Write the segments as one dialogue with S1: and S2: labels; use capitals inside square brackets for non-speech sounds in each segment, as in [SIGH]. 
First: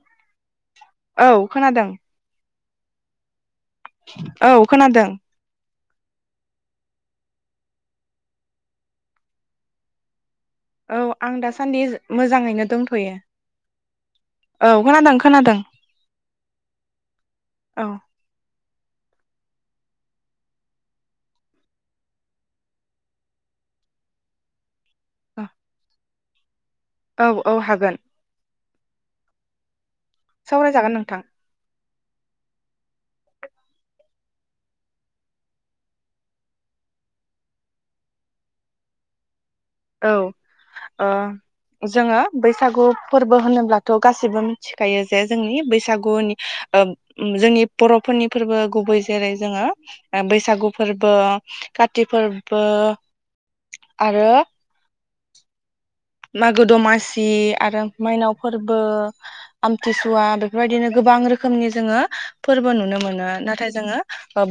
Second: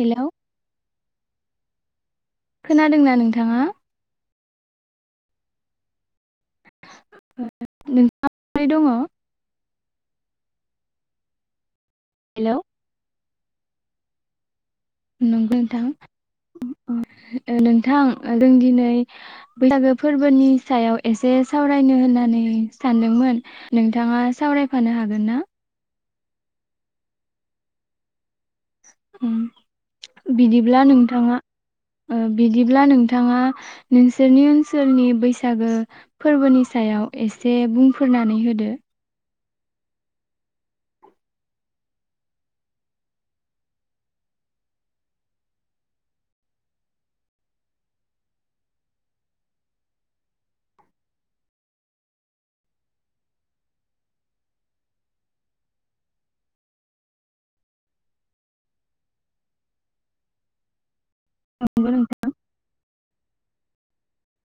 S1: हेल'
S2: औ खोनादों
S1: खोनादोंना नोंथाङा
S2: औ खोनादों
S1: [INAUDIBLE]
S2: औ आं दासान्दि
S1: हेलौ
S2: मोजाङैनो दंथ'यो औ खोनादों
S1: नंगौ
S2: खोनादों
S1: नोंथां
S2: औ
S1: नोंथां जों दिनै बैसागो फोरबोनि सायाव एसे सावरायनो होननानै सानदोंमोन नोंथाङा सावराय फानो हागोन ना
S2: औ औ हागोन
S1: उम बिदिब्ला
S2: सावरायजागोन नोंथां
S1: नोंथाङा बिदिब्ला नोंथाङा नोंसोरनि ओनसोलनि बैसागो फोरबोनि सायाव एसे बुंफोरनानै होदो?
S2: औ जोङो बैसागु फोरबो होनोब्लाथ' गाैबो मिथिखायो जे जोंनि बैसागुनि जोंनि बर'फोरनि फोरबो गुबै जेरै जोङो बैसागु फोरबो काति फोरबो आरो मागो दमासि आरो मायनाव फोरबो आमथिसुवा बेफोरबायदिनो गोबां रोखोमनि
S1: नंगौ
S2: जोङो
S1: नोंथां
S2: फोरबो नुनो मोनो। नाथाय जोङो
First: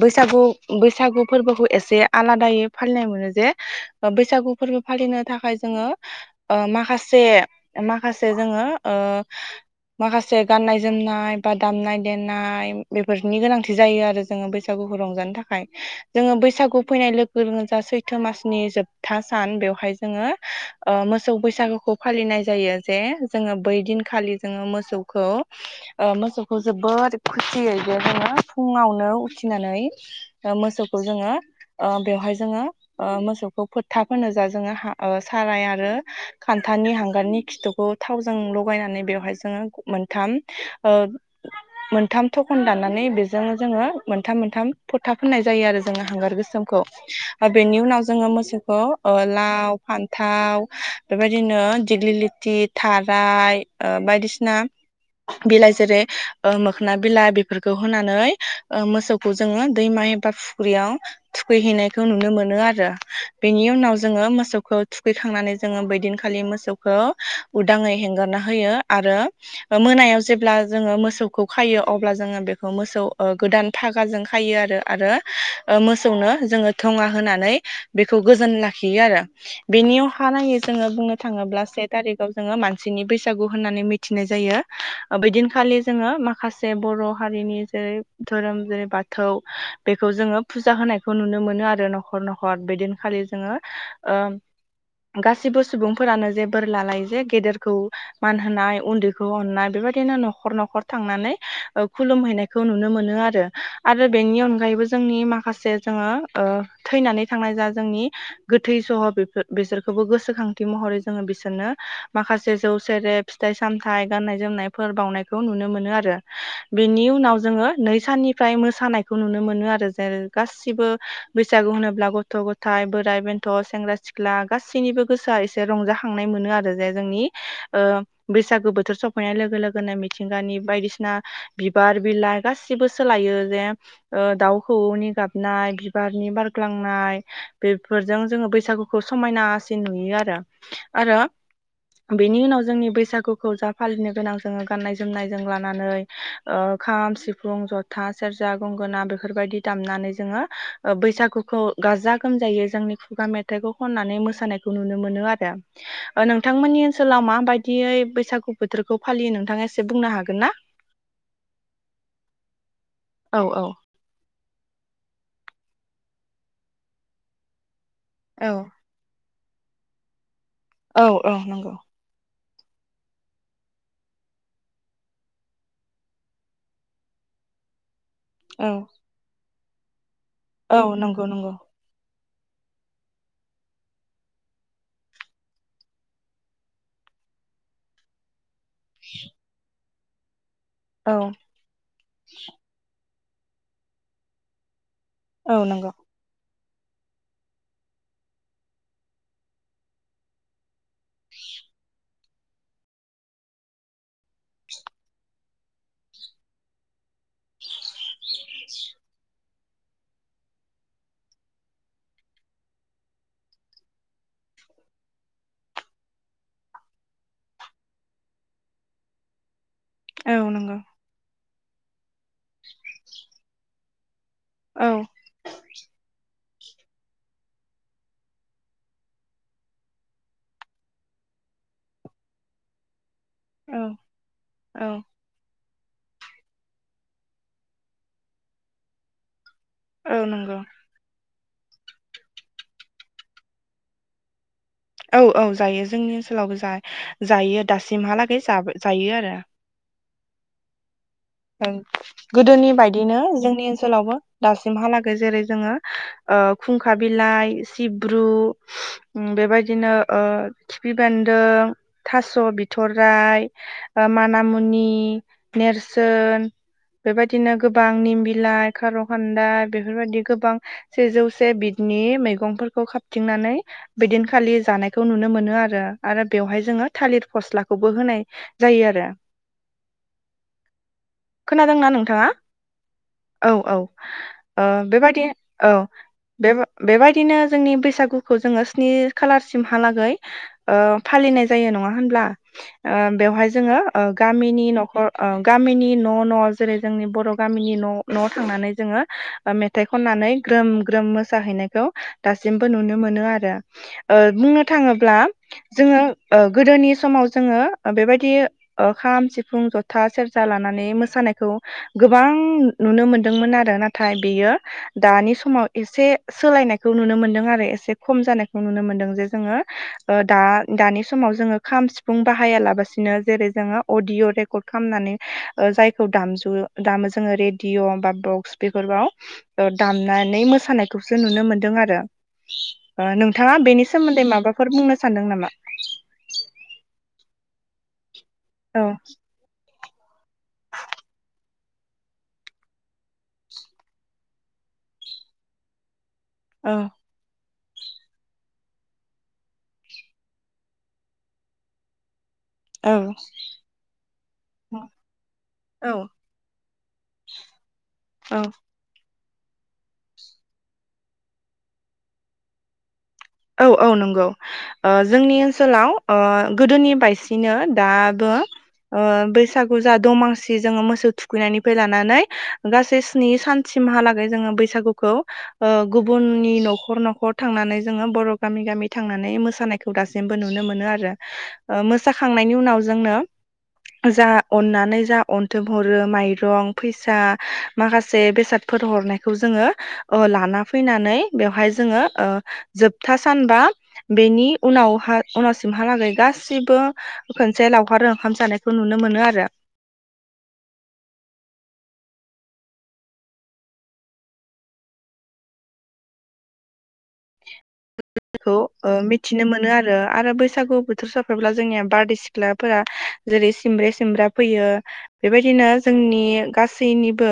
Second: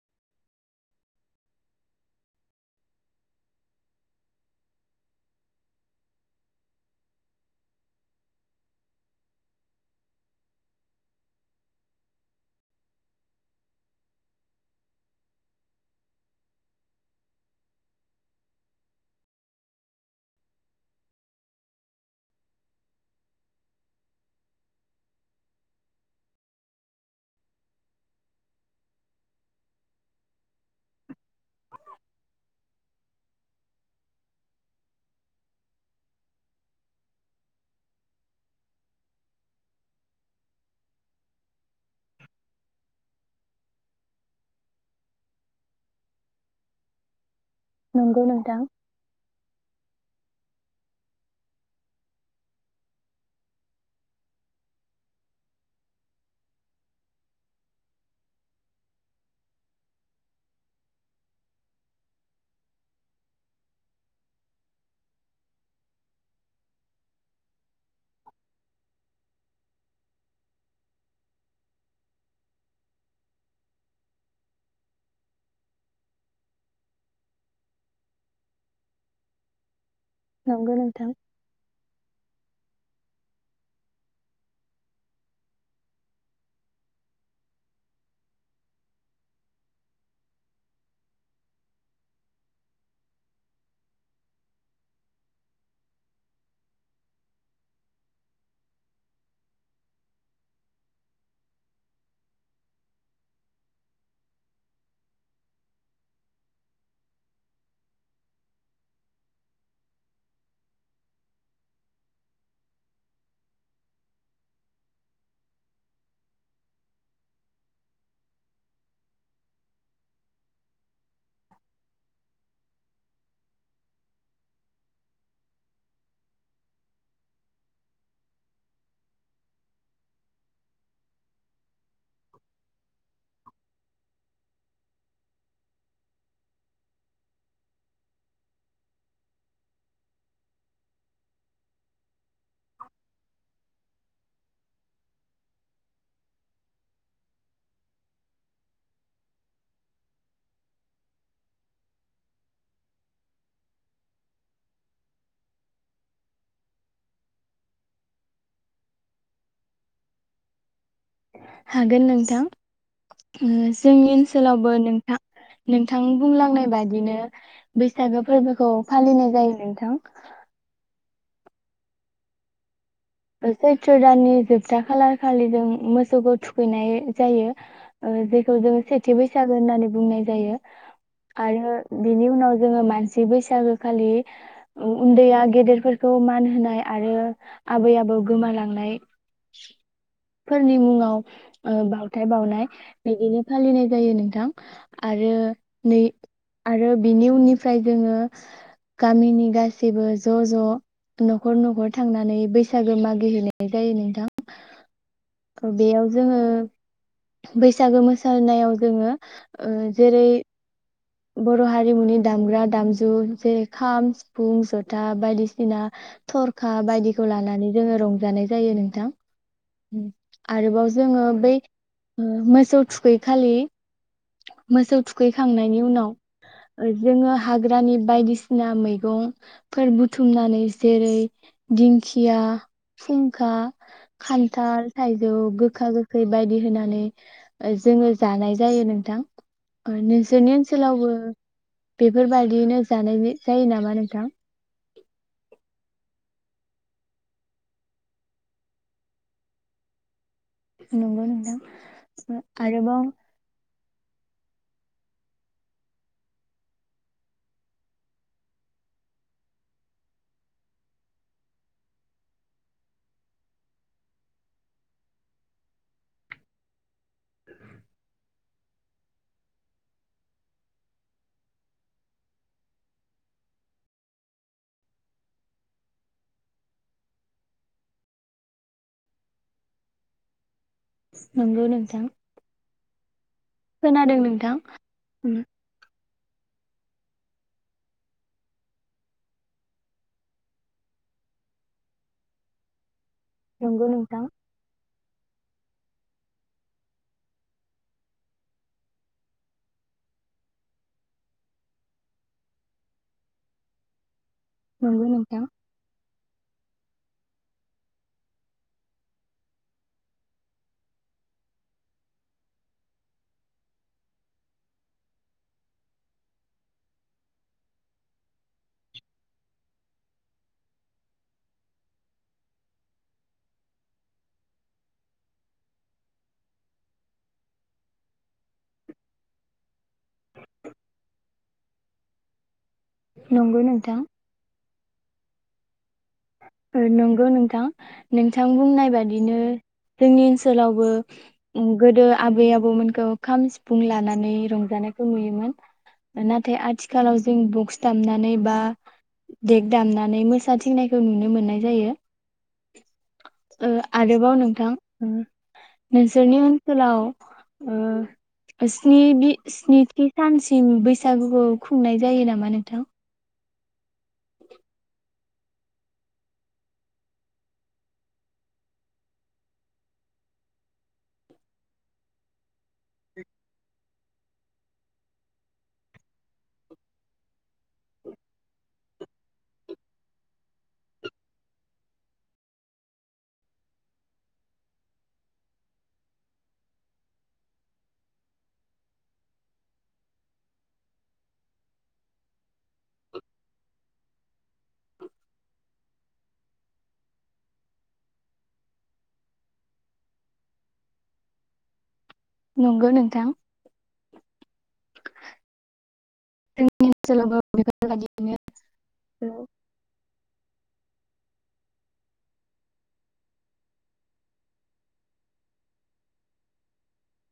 S2: बैसागु बैसागु फोरबोखौ एसे आलादायै फालिनाय मोनो जे बैसागु फोरबो फालिनो थाखाय जोङो माखासे माखासे जोङो माखासे गाननाय जोमनाय बा दामनाय देनाय बेफोरनि गोनांथि जायो आरो जोङो बैसागुखौ रंजानो थाखाय जोङो बैसागु फैनाय लोगो लोगोजा सैथो मासनि जोबथा सान बेवहाय जोङो मोसौ मोसौ बैसागुखौ फालिनाय जायो जे जोङो बै दिनखालि जोङो मोसौखौ मोसौखौ जोबोोर खुसियै बे जोङो फुङावनो उथिनानै मोसौखौ जोङो बेवहाय जोङो मोसौखौ फोथा फोनो जा जोङो साराय आरो खान्थानि हांगारनि खिथुखौ थावजों लगायनानै बेवहाय जोङो मोनथाम ओ मोनथाम थखन दाननानै बेजों जोङो मोनथाम मोनथाम फोथा फोनना होननाय जायो आरो जोङो हांगार गोसोमखौ बेनि उनाव
S1: नंगौ
S2: जोङो
S1: नोंथां
S2: मोसौखौ लाव फान्थाव, बेबायदिनो दिग्लि लथि थाराय बायदिसिना बिलाइ जेरै मोखोन बिलाइ बेफोरखौ होनानै मोसौखौ जोङो दैमा एबा फुख्रियाव थुखैहैनायखौ नुनो मोनो आरो बेनि उनाव जोङो मोसौखौ थुखैखांनानै जोङो बैदिनखालि मोसौखौ उदाङै हेंगारना होयो आरो मोनायाव जेब्ला जोङो मोसौखौ खायो अब्ला जोङो बेखौ मोसौ गोदान फागाजों खायो आरो आरो मोसौनो जोङो थङा होनानै बेखौ गोजोन लाखियो आरो बेनि हा नाङै
S1: नंगौ
S2: जोङो
S1: नोंथां
S2: बुंनो थाङोब्ला से थारिखआव जोङो मानसिनि बैसागु होननानै मिथिनाय जायो बेदिनखालि जोङो माखासे बर' हारिनि जेरै धोरोम जेरै बाथौ बेखौ जोङो फुजा होनायखौ नुनो मोनो आरो न'खर न'खर बेदिनखालि जोङो गासिबो सुबुंफोरानो जे बोर ला लायो जे गेदेरखौ मान होनोनाय उन्दैखौ अननाय बेबायदिनो न'खर न'खर थांनानै खुलुमहैनायखौ नुनो मोनो आरो आरो बेनि अनगायैबो जोंनि माखासे जोङो थैनानै थांनाय जा जोंनि गोथै सह' बेफोर बिसोरखौबो गोसोखांथि महरै जोङो बिसोरनो माखासे जौ सेरेब फिथाइ सामथाइ गाननाय जोमनायफोर बावनायखौ नुनो मोनो आरो बेनि उनाव जोङो नै साननिफ्राय मोसानायखौ नुनो मोनो आरो जेरै गासिबो बैसागु होनोब्ला गथ' गथाय बोराइ बेन्थ' सेंग्रा सिख्ला सिख्ला गासैनिबो गोसोआ एसे रंजाखांनाय मोनो आरो जे जोंनि बैसागु बोथोर सफैनाय लोगो लोगोनो मिथिंगानि बायदिसिना बिबार बिलाइ गासिबो सोलायो जे दाउखौनि गाबनाय बिबारनि बारग्लांनाय बेफोरजों जोङो बैसागु समायनासिन नुयो आरो आरो बेनि उनाव जोंनि बैसागुखौ जा फालिनो गोनां जोङो गाननाय जोमनाय जों लानानै खाम, सिफुं, जथा, सेरजा, गंगोना बेफोरबायदि दामनानै जोङो बैसागुखौ गाजा गोमजायै जोंनि खुगा मेथाइ मेथायखौ खननानै मोसानायखौ नुनो मोनो आरो नोंथांमोननि ओनसोलाव माबायदियै बैसागु बोथोरखौ फालियो नोंथाङा एसे बुंनो हागोन ना?
S1: हागोन नोंथां।
S2: औ
S1: उम
S2: औ
S1: जोंनि ओनसो सोलावबो नोंथां नोंथां बुंलांनाय बादिनो बैसागो फोरबोखौ फालिनाय जायो। नोंथां।
S2: औ औ नंगौ।
S1: सैत्र दाननि जोबथा खालार खालि जों मोसौखौ थुखैनाय जायो। ओ जेखौ
S2: औ
S1: जो सेथि बैसा गो होननानै बुंनाय जायो
S2: औ नंगौ नंगौ
S1: आरो बिनि उनाव जोङो मानसि बैसागो खालि उन्दैया गेदेरफोरखौ मान होनाय आरो आबै आबौ गोमालां नाय फोरनि
S2: औ
S1: मुङाव ओ बावथाय बावनाय बिदिनो फालिनाय जायो नोंथां। आरो
S2: औ नंगौ
S1: नै आरो बिनि उननिफ्राय जोङो गामिनि गासैबो ज' ज' न'खर न'खर थांनानै बैसागो मागिहैनाय जायो नोंथां। बेयाव जोङो बैसागो मो सानायाव जोङो ओ जेरै बर' हारिमुनि दामग्रा दामजु जेरै खाम, सिफुं, जथा बायदिसिना थरखा बायदिखौ लानानै जोङो रंजानाय जायो नोंथां। उम
S2: औ नंगौ
S1: आरोबाव जोङो बै ओ मोसौ थुखै खालि
S2: औ
S1: मोसौ थुखैखांनायनि उनाव जोङो हाग्रानि बायदिसिना मैगं फोर बुथुमनानै जेरै दिंखिया फुंखा
S2: औ
S1: खान्थाल,
S2: औ
S1: थाइजौ गो खा गोखै बायदि होनानै जोङो जानाय जायो नों थां ओ
S2: औ
S1: नोंसोरनि
S2: नंगौ
S1: ओनसोलावबो बेफोरबायदियैनो जानायनि जायो नामा नोंथां?
S2: औ औ जायो जोंनि ओनसोलावबो जा जायो दासिमहालागै जाबो जायो आरो
S1: नंगौ नोंथां
S2: ओं गोदोनि
S1: आरोबाव
S2: बायदिनो जोंनि ओन सोलावबो दासिमहालागै जेरै जोङो ओ खुंखा बिलाइ सिब्रु बेबायदिनो ओ खिफि बेन्दों, थास' बिथराइ माना मुनि नेर सोन बेबायदिनो गोबां निम बिलाइ, खार' खान्दा बेफोरबायदि गोबां सेजौसे बिदनि मैगंफोरखौ खाबथिंनानै बिदिनखालि जानायखौ नुनो मोनो आरो आरो बेवहाय जोङो थालिर फस्लाखौबो होनाय जायो आरो
S1: नंगौ
S2: खोनादों ना
S1: नोंथां
S2: नोंथाङा?
S1: खोनादों नोंथां
S2: औ-औ-ओ बेबादि औ। बे बेबायदिनो जोंनि बैसागुखौ जोङो स्नि खालारसिमहालागै ओ फालिनाय जायो नङा होनब्ला ओ? बेवहाय जोङो
S1: नंगौ
S2: ओ
S1: नोंथां
S2: गामिनि न'खर ओं। गामिनि न' न' जेरै जोंनि बर' गामिनि न' न'आव थांनानै जोङो मेथाइ खननानै ग्रोम ग्रोम मोसाहैनायखौ दासिमबो नुनो मोनोआरो। ओ बुंनो
S1: नंगौ
S2: थाङोब्ला
S1: नोंथां
S2: जोङो ओ गोदोनि समाव जोङो बेबायदि ओ खाम सिफुं जथा सेर जा लानानै मोसानायखौ गोबां नुनो मोनदोंमोन आरो नाथाय बेयो दानि समाव एसे सोलायनायखौ नुनो मोनदोंआरो एसे खम जानायखौ नुनो मोनदों जे जोङो दा दानि समाव जोङो खाम सिफुं बाहायालाबासिनो जेरै जोङो अडिअ' रेकर्ड खालामनानै ओ जायखौ दामजु दामो जोङो रेडिअ' बा बक्स बेफोरबाव ओ दामनानै मोसानायखौसो नुनो मोनदोंआरो। ओ नोंथाङा
S1: नंगौ
S2: बेनि
S1: नोंथां
S2: सोमोन्दै माबाफोर बुंनो सानदों नामा?
S1: ओ नंगौ नोंथां। नोंथां
S2: औ
S1: बुंनाय बादिनो जोंनि ओनसोलावबो उम गोदो आबै आबौमोनखौ खाम सिफुं लानानै रंजानायखौ नुयोमोन। नाथाय
S2: औ
S1: आथिखालाव जों बक्स दामनानै बा देग दामनानै मोसाथिंनाय जों नुनो मोननाय जायो।
S2: औ
S1: औ आरोबाव नोंथां उम
S2: औ
S1: नोंसोरनि हे लाउ।
S2: औ
S1: ओ स्नि बि स्निथि सानसिम बैसागुखौ खुंनाय जायो नामा नोंथां?
S2: औ औ नंगौ ओ जोंनि ओनसोलाव ओ गोदोनि बायसिनो दाबो ओ बैसागु जा दमांसि जोङो मोसौ थुखैनायनिफ्राय लानानै। गासै स्नि सानथि उनहालागै जोङो बैसागुखौ गुबुननि न'खर न'खर थांनानै। जोङो बर' गामि गामि थांनानै मोसानायखौ दासिमबो नुनो मोनो आरो मोसाखांनायनि उनाव जोंनो जा अन्नानै जा अनथुम हरो माइरं फैसा माखासे बेसादफोर हरनायखौ जोङो ओ लाना फैनानै बेवहाय जोङोओ। जोबथा सानबा बेनि उनावहा उनावसिमहालागै गाससिबो खनसे लावखार ओंखाम जानायखौ नुनो मोनो आरो।
S1: नंगौ नोंथां। जोंनि ओनसोलावबो
S2: [UNINTELLIGIBLE]
S1: बेफोरबायदिनो
S2: मिथिनो मोनो आरो आरो बैसागु। बोथोर साफैब्ला जोंनिया बारदै सिख्लाफोरा जेरै सिमब्रे सिमब्रा फैयो बेबायदिनो जोंनि गासैनिबो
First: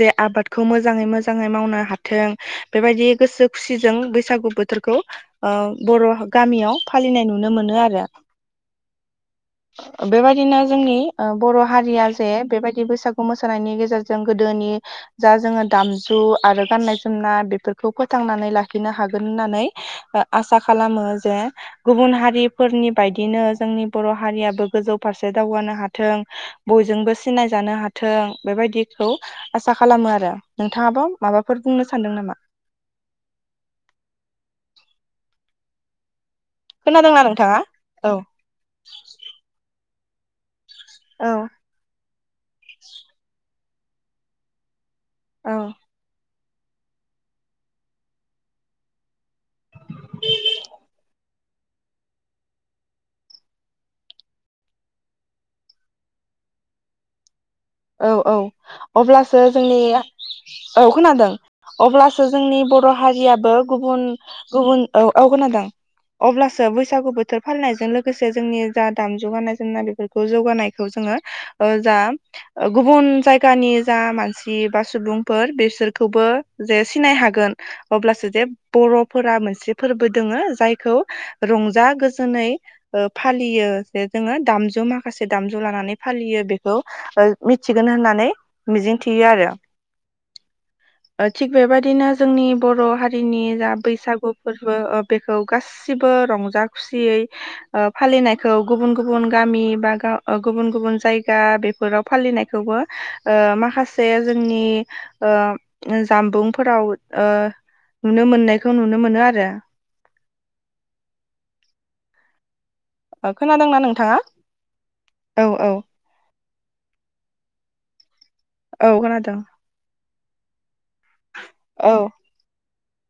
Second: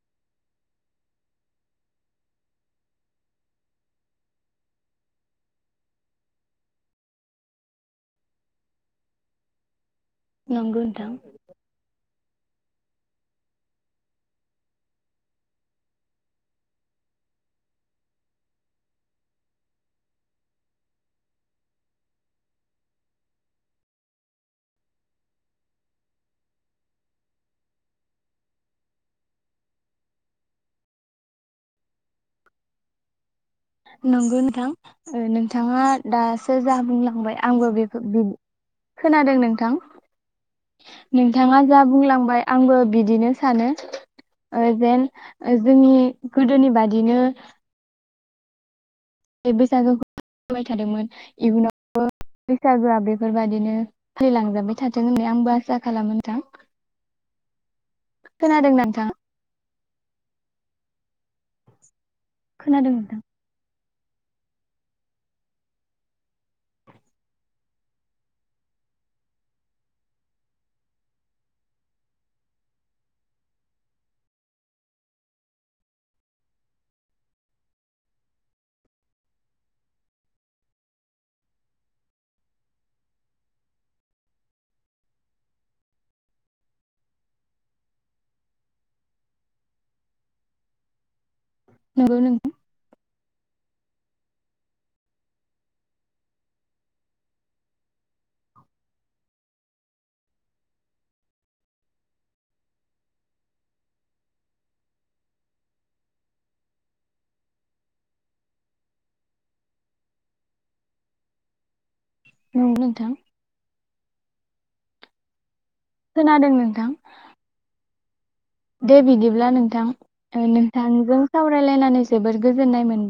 S2: जे आबादखौ मोजै मोजाङै मावनो हाथों बेबायदि गोसो। खुसिजों बैसागु बोथोरखौ ओ बर' गामियाव फालिनाय नुनो मोनो आरो। बेबायदिनो
S1: नंगौ
S2: जोंनि
S1: नोंथां
S2: ओ बर' हारिया जे बेबायदि बैसागु मोसानायनि गेजेरजों गोदोनि जा जोङो दामजु आरो गान्नाय जोमनाय बेफोरखौ फो फोथांनानै लाखिनो हागोन होननानै आसा खालामो जे गुबुन हारिफोरनि बायदिनो जोंनि बर' हारियाबो गोजौ फारसे दावगानो हाथों बयजोंबो सिनायजानो हाथों बेबायदिखौ आसा खालामो आरो नोंथाङाबो माबाफोर बुंनो सानदों नामा?
S1: नंगौ नोंथां नोंथाङा दा। औ जा
S2: खोनादोंना
S1: बुंलांबाय
S2: नोंथाङा
S1: आंबो बेखौ
S2: औ
S1: बेदि खोनादों नोंथां?
S2: औ
S1: नोंथाङा जा बुंलांबाय आंबो बिदिनो सानो। ओ जेन जोंनि गोदोनि बादिनो [UNINTELLIGIBLE] थादोंमोन इयुनावबो बैसागोआ बेफोरबाददिनो फालिलांजाबाय थाथों होननानै आंबो आसा खालामो नोंथां
S2: औ औ
S1: खोनादों नोंथां
S2: अब्लासो जोंनि औ खोनादों अब्लासो जोंनि बर'
S1: खोनादों नोंथां
S2: हारियाबो गुबुन गुबुन औ औ खोनादों अब्लासो बैसागु बोथोर फालिनायजों लोगोसे जोंनि जा दामजु गाननाय जोमनाय बेफोरखौ जौगानायखौ जोङो ओ जा गुबुन जायगानि जा मानसि बा सुबुंफोर बेसोरखौबो जे सिनाय हागोन अब्लासो जेबबो बर'फोरा मोनसे फोरबो दोङो जायखौ रंजा गोजोनै फालियो जे जोङो दामजु माखासे दामजु लानानै फालियो बेखौ मिथिगोन होननानै मिजिं थियो आरो औ थिग बेबायदिनो
S1: नंगौ
S2: जोंनि
S1: नोंथां
S2: बर' हारिनि जा बैसागु फोरबो ओ बेखौ गासिबो रंजा खुसियैओ फालिनायखौ गुबुन गुबुन गामि बा ओ गुबुन गुबुन जायगा बेफोराव फालिनायखौबो ओ माखासे जोंनि ओ जामबुंफोराव ओ नुनो मोननायखौ नुनो मोनो आरो
S1: नंगौ नोंथां
S2: अ खोनादोंना? नोंथाङा औ औ
S1: खोनादों नोंथां
S2: औ
S1: दे
S2: खोनादों।
S1: बिदिब्ला नोंथां। ओ नों थांजों
S2: औ
S1: सावरायलायनानै जोबोद गोजोननाय मोन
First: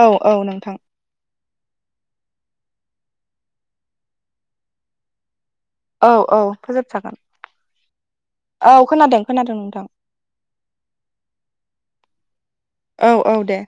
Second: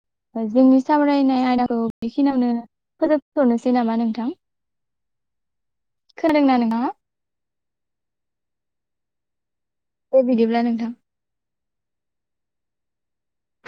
S2: औ औ नोंथां
S1: जोंनि सावरायनाय आय बेखिनियावनो फोजोबथनोसै नामा नोंथां
S2: औ औ
S1: खोनादोंना नोंथाङा
S2: फोजोबजागोन औ खोनादों खोनादों नोंथां।
S1: दे बिदिब्ला नोंथां
S2: औ औ दे